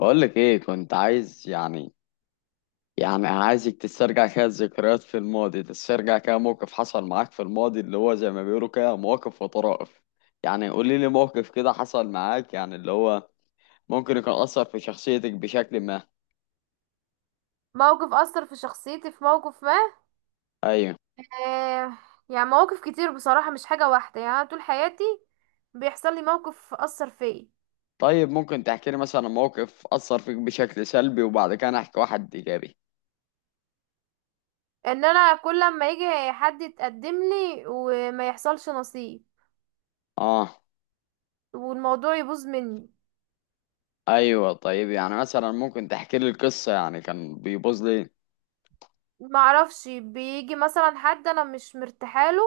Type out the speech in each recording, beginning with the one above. بقول لك ايه كنت عايز يعني عايزك تسترجع كده الذكريات في الماضي، تسترجع كده موقف حصل معاك في الماضي اللي هو زي ما بيقولوا كده، مواقف وطرائف. يعني قولي لي موقف كده حصل معاك يعني اللي هو ممكن يكون أثر في شخصيتك بشكل ما. موقف أثر في شخصيتي في موقف ما. ايوه. آه يعني مواقف كتير بصراحة، مش حاجة واحدة. يعني أنا طول حياتي بيحصل لي موقف أثر فيا. طيب، ممكن تحكي لي مثلا موقف أثر فيك بشكل سلبي وبعد كده أنا احكي واحد ايجابي؟ انا كل ما يجي حد يتقدم لي وما يحصلش نصيب، اه. والموضوع يبوظ مني. ايوه طيب يعني مثلا ممكن تحكي لي القصة يعني كان بيبوظ لي. ما اعرفش، بيجي مثلا حد انا مش مرتاحه له،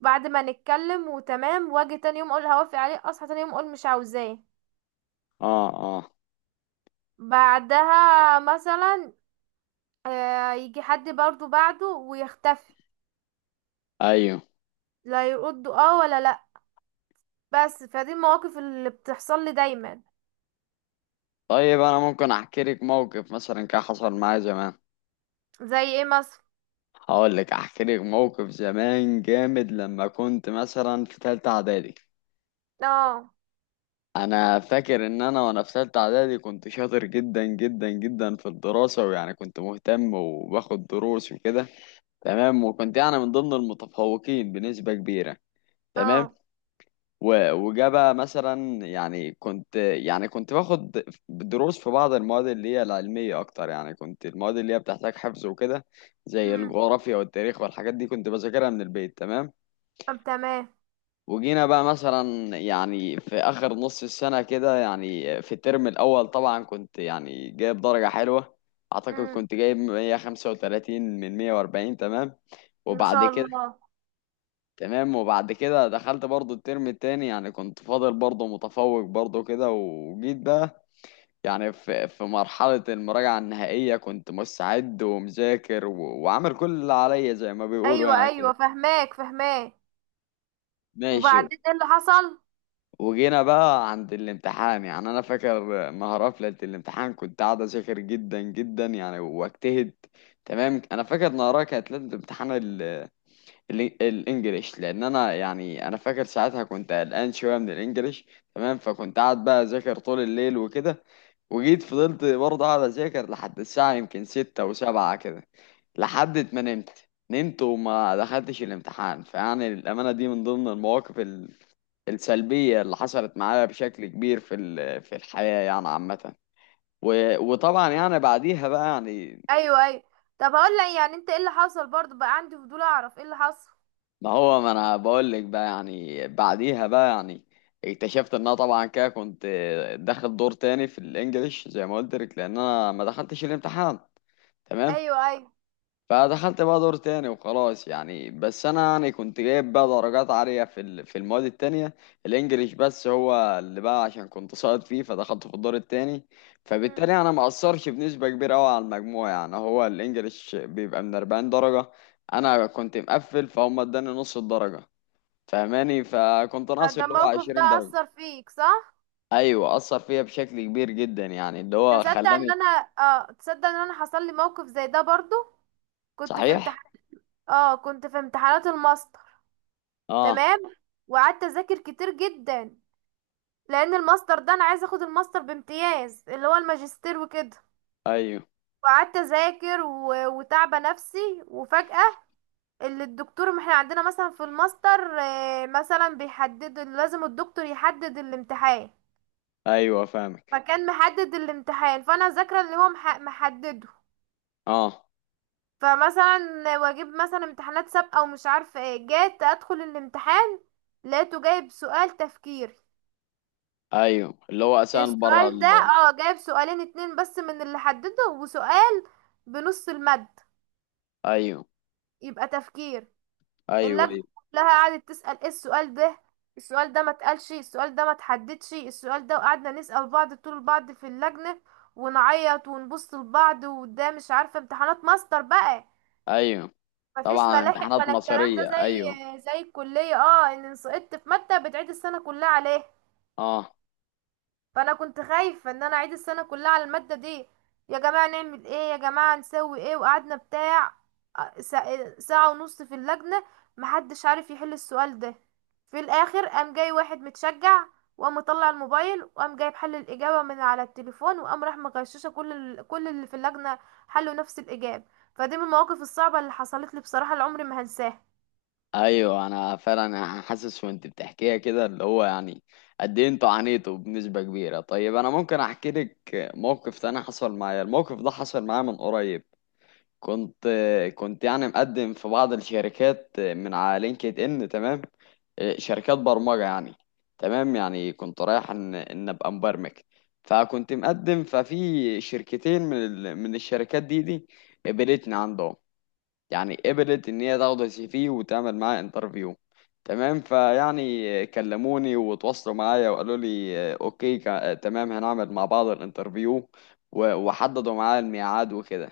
بعد ما نتكلم وتمام واجي تاني يوم اقول هوافق عليه، اصحى تاني يوم اقول مش عاوزاه. اه. اه. بعدها مثلا، يجي حد برضو بعده ويختفي، ايوه. لا يرد اه ولا لا. بس فدي المواقف اللي بتحصل لي دايما. طيب انا ممكن احكي لك موقف مثلا كان حصل معايا زمان. زي ايه مثلا؟ هقول لك احكي لك موقف زمان جامد، لما كنت مثلا في ثالثه اعدادي. اه. انا فاكر ان انا وانا في ثالثه اعدادي كنت شاطر جدا جدا جدا في الدراسه، ويعني كنت مهتم وباخد دروس وكده. تمام، وكنت يعني من ضمن المتفوقين بنسبه كبيره. تمام. اه. وجا بقى مثلا يعني كنت باخد دروس في بعض المواد اللي هي العلمية أكتر، يعني كنت المواد اللي هي بتحتاج حفظ وكده، زي امم. الجغرافيا والتاريخ والحاجات دي كنت بذاكرها من البيت. تمام. طب تمام. وجينا بقى مثلا يعني في آخر نص السنة كده، يعني في الترم الأول طبعا كنت يعني جايب درجة حلوة. أعتقد امم. كنت جايب 135 من 140. تمام، ما وبعد شاء كده. الله. تمام، وبعد كده دخلت برضو الترم التاني، يعني كنت فاضل برضو متفوق برضو كده. وجيت بقى يعني في مرحلة المراجعة النهائية كنت مستعد ومذاكر وعامل كل اللي عليا زي ما بيقولوا ايوه يعني ايوه، كده. فهماك فهماك. ماشي. وبعدين ايه اللي حصل؟ وجينا بقى عند الامتحان. يعني انا فاكر نهار قفلة الامتحان كنت قاعد اذاكر جدا جدا يعني، واجتهد. تمام. انا فاكر نهارها كانت ليلة امتحان الانجليش، لان انا يعني انا فاكر ساعتها كنت قلقان شويه من الانجليش. تمام، فكنت قاعد بقى اذاكر طول الليل وكده. وجيت فضلت برضه قاعد اذاكر لحد الساعه يمكن ستة وسبعة كده، لحد ما نمت. نمت وما دخلتش الامتحان. فيعني الامانه دي من ضمن المواقف السلبيه اللي حصلت معايا بشكل كبير في في الحياه يعني عامه. وطبعا يعني بعديها بقى يعني. ايوه ايوه. طب هقول لك، يعني انت ايه اللي حصل برضه؟ بقى عندي فضول اعرف ايه اللي حصل. ما هو ما انا بقول لك بقى، يعني بعديها بقى يعني اكتشفت ان انا طبعا كده كنت داخل دور تاني في الانجليش، زي ما قلت لك، لان انا ما دخلتش الامتحان. تمام. ايوه ايوه. فدخلت بقى دور تاني وخلاص، يعني بس انا يعني كنت جايب بقى درجات عالية في في المواد التانية. الانجليش بس هو اللي بقى، عشان كنت ساقط فيه فدخلت في الدور التاني. امم. فبالتالي انا ما اثرش بنسبة كبيرة قوي على المجموع. يعني هو الانجليش بيبقى من 40 درجة، انا كنت مقفل، فهم اداني نص الدرجة، فاهماني، فكنت ناقص فده اللي هو الموقف ده 20 درجة. اثر فيك صح؟ ايوه اثر فيا بشكل كبير جدا، يعني اللي هو تصدق ان خلاني. انا، اه تصدق ان انا حصل لي موقف زي ده برضه؟ كنت في صحيح. امتحان، اه كنت في امتحانات الماستر. اه. تمام. وقعدت اذاكر كتير جدا، لان الماستر ده انا عايزه اخد الماستر بامتياز، اللي هو الماجستير وكده. ايوه وقعدت اذاكر وتعبه نفسي، وفجاه اللي الدكتور، ما احنا عندنا مثلا في الماستر، مثلا بيحدد، لازم الدكتور يحدد الامتحان. ايوه فاهمك. فكان محدد الامتحان، فانا ذاكره اللي هو محدده. اه، فمثلا واجيب مثلا امتحانات سابقه ومش عارفه ايه. جيت ادخل الامتحان لقيته جايب سؤال تفكير. ايوه اللي هو اسان بره السؤال ده، ال... اه، جايب سؤالين اتنين بس من اللي حدده، وسؤال بنص المد ايوه يبقى تفكير. ايوه. اللجنة ايوه كلها قعدت تسأل ايه السؤال ده، السؤال ده ما اتقالش، السؤال ده ما اتحددش السؤال ده. وقعدنا نسأل بعض، طول بعض في اللجنة ونعيط ونبص لبعض. وده مش عارفة، امتحانات ماستر بقى، ايوه. مفيش طبعا ملاحق امتحانات ولا الكلام ده، مصيرية، زي ايوه. زي الكلية، اه ان سقطت في مادة بتعيد السنة كلها عليها. اه. فانا كنت خايفه ان انا اعيد السنه كلها على الماده دي. يا جماعه نعمل ايه، يا جماعه نسوي ايه. وقعدنا بتاع، ساعة ونص في اللجنه محدش عارف يحل السؤال ده. في الاخر قام جاي واحد متشجع، وقام مطلع الموبايل، وقام جايب حل الاجابه من على التليفون، وقام راح مغششه كل كل اللي في اللجنه، حلوا نفس الاجابه. فدي من المواقف الصعبه اللي حصلت لي بصراحه، العمر ما هنساها. ايوه، انا فعلا حاسس وانت بتحكيها كده اللي هو يعني قد ايه انتوا عانيتوا بنسبة كبيرة. طيب انا ممكن احكي لك موقف تاني حصل معايا. الموقف ده حصل معايا من قريب. كنت كنت يعني مقدم في بعض الشركات من على لينكد ان. تمام، شركات برمجة يعني. تمام، يعني كنت رايح ان ابقى مبرمج. فكنت مقدم ففي شركتين من الشركات دي. قبلتني عندهم، يعني قبلت ان هي تاخد السي في وتعمل معاه انترفيو. تمام. فيعني كلموني وتواصلوا معايا وقالوا لي اوكي، تمام، هنعمل مع بعض الانترفيو وحددوا معايا الميعاد وكده.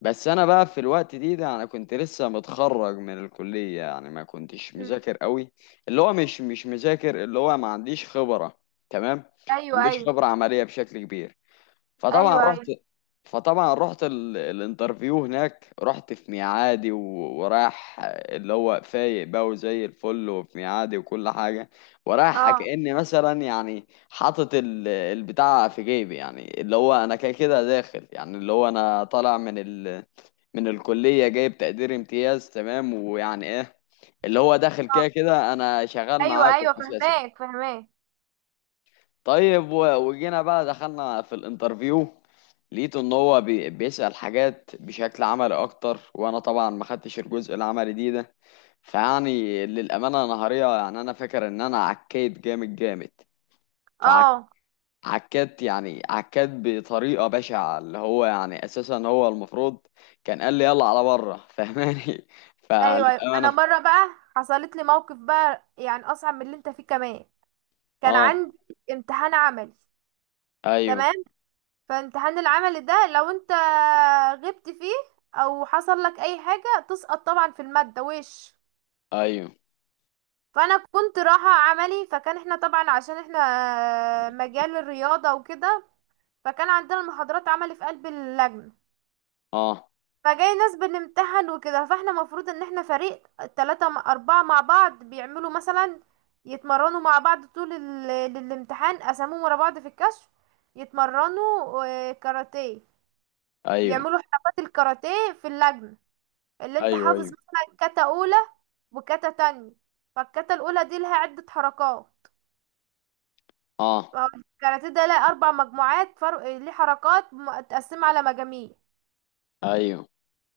بس انا بقى في الوقت ده انا كنت لسه متخرج من الكلية، يعني ما كنتش مم. مذاكر قوي. اللي هو مش مذاكر، اللي هو ما عنديش خبرة. تمام، ما ايوه عنديش ايوه. خبرة عملية بشكل كبير. فطبعا ايوه ايوه. رحت فطبعا رحت الانترفيو هناك. رحت في ميعادي، و... ورايح اللي هو فايق بقى وزي الفل وفي ميعادي وكل حاجة. ورايح اه. كأني مثلا يعني حاطط البتاع في جيبي. يعني اللي هو انا كده كده داخل، يعني اللي هو انا طالع من الكلية جايب تقدير امتياز. تمام، ويعني ايه، اللي هو داخل اه. كده كده انا شغال ايوه معاكم ايوه، اساسا. فهماك فهماك. طيب وجينا بقى دخلنا في الانترفيو. لقيته ان هو بيسأل حاجات بشكل عملي اكتر، وانا طبعا ما خدتش الجزء العملي ده. فيعني للامانه نهاريه يعني انا فاكر ان انا عكيت جامد جامد. اه. فعكيت يعني عكيت بطريقه بشعه، اللي هو يعني اساسا هو المفروض كان قال لي يلا على بره فاهماني. ايوه ايوه. انا فللامانه. مره بقى حصلت لي موقف بقى، يعني اصعب من اللي انت فيه كمان. كان اه عندي امتحان عملي. ايوه تمام. فامتحان العمل ده لو انت غبت فيه او حصل لك اي حاجه تسقط طبعا في الماده وش. ايوه. فانا كنت رايحه عملي، فكان احنا طبعا عشان احنا مجال الرياضه وكده، فكان عندنا المحاضرات عملي في قلب اللجنه. اه فجاي ناس بنمتحن وكده. فاحنا مفروض ان احنا فريق 3 4 مع بعض، بيعملوا مثلا يتمرنوا مع بعض طول الامتحان. قسموهم ورا بعض في الكشف يتمرنوا، كاراتيه، ايوه يعملوا حركات الكاراتيه في اللجنة. اللي انت ايوه. حافظ ايوه. مثلا كاتا اولى وكاتا تانية. فالكاتا الاولى دي لها عدة حركات. اه فهو الكاراتيه ده لها 4 مجموعات، فرق ليه حركات متقسمة على مجاميع. ايوه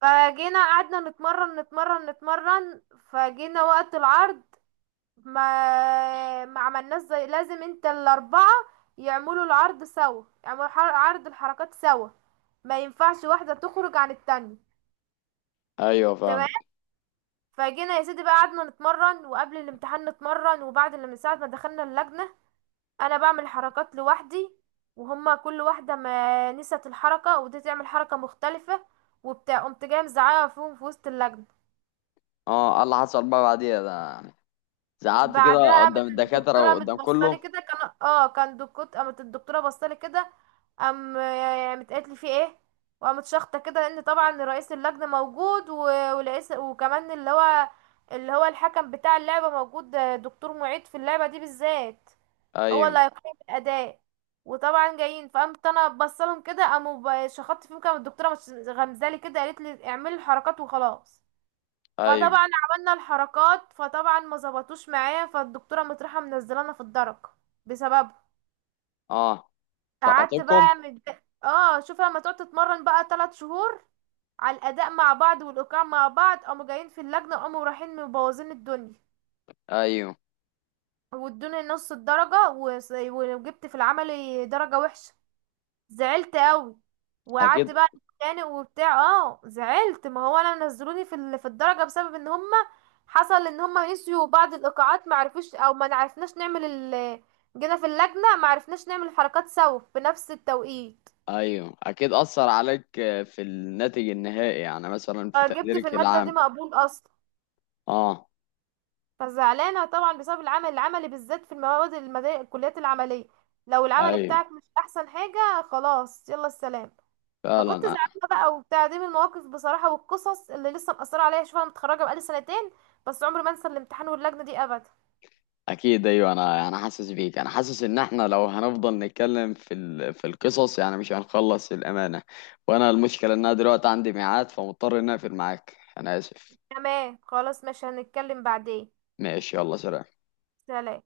فجينا قعدنا نتمرن نتمرن نتمرن. فجينا وقت العرض ما عملناش زي لازم. انت الاربعه يعملوا العرض سوا، يعملوا عرض الحركات سوا، ما ينفعش واحده تخرج عن التانية. ايوه تمام. فاهم. فجينا يا سيدي بقى، قعدنا نتمرن وقبل الامتحان نتمرن، وبعد اللي من ساعه ما دخلنا اللجنه، انا بعمل حركات لوحدي، وهما كل واحده ما نسيت الحركه ودي تعمل حركه مختلفه وبتاع. قمت جايه مزعقه فيهم في وسط اللجنه. اه، قال اللي حصل بقى بعديها ده زعلت كده بعدها قامت قدام الدكاترة الدكتوره قامت وقدام بصالي كله. كده، كان اه كان دكتور. قامت الدكتوره بصالي كده، قامت قالت لي في ايه. وقامت شخطه كده، لان طبعا رئيس اللجنه موجود ورئيس، وكمان اللي هو، اللي هو الحكم بتاع اللعبه موجود، دكتور معيد في اللعبه دي بالذات، هو ايوه اللي هيقيم الاداء. وطبعا جايين، فقامت انا بصلهم كده، قاموا شخطت فيهم كده الدكتوره، غمزالي كده قالت لي اعملي الحركات وخلاص. ايوه. فطبعا عملنا الحركات، فطبعا ما ظبطوش معايا، فالدكتوره مطرحه منزلانا في الدرك بسببه. اه. قعدت سقطتكم. بقى اه شوف، لما تقعد تتمرن بقى 3 شهور على الاداء مع بعض والايقاع مع بعض، قاموا جايين في اللجنه قاموا رايحين مبوظين الدنيا. ايوه وادوني نص الدرجه، وجبت في العملي درجه وحشه. زعلت قوي، وقعدت اكيد. بقى اتخانق وبتاع. اه زعلت، ما هو انا نزلوني في في الدرجه بسبب ان هما، حصل ان هما نسيوا بعض الايقاعات، ما عرفوش او ما عرفناش نعمل ال، جينا في اللجنه ما عرفناش نعمل الحركات سوا في نفس التوقيت. ايوه اكيد اثر عليك في الناتج النهائي، يعني مثلا في جبت في تقديرك الماده دي العام. مقبول اصلا. اه فزعلانه طبعا بسبب العمل العملي بالذات، في المواد المدارس الكليات العمليه، لو العمل ايوه بتاعك مش احسن حاجه، خلاص يلا السلام. فكنت فعلا زعلانه بقى وبتاع. دي من المواقف بصراحه والقصص اللي لسه مأثره عليا. شوف انا متخرجه بقالي سنتين، بس عمري ما انسى الامتحان واللجنه دي ابدا. اكيد. ايوه، انا حاسس بيك. انا حاسس ان احنا لو هنفضل نتكلم في في القصص يعني مش هنخلص الامانه. وانا المشكله ان انا دلوقتي عندي ميعاد فمضطر ان اقفل معاك. انا اسف. تمام خلاص ماشي، هنتكلم بعدين. ماشي يلا سلام. سلام.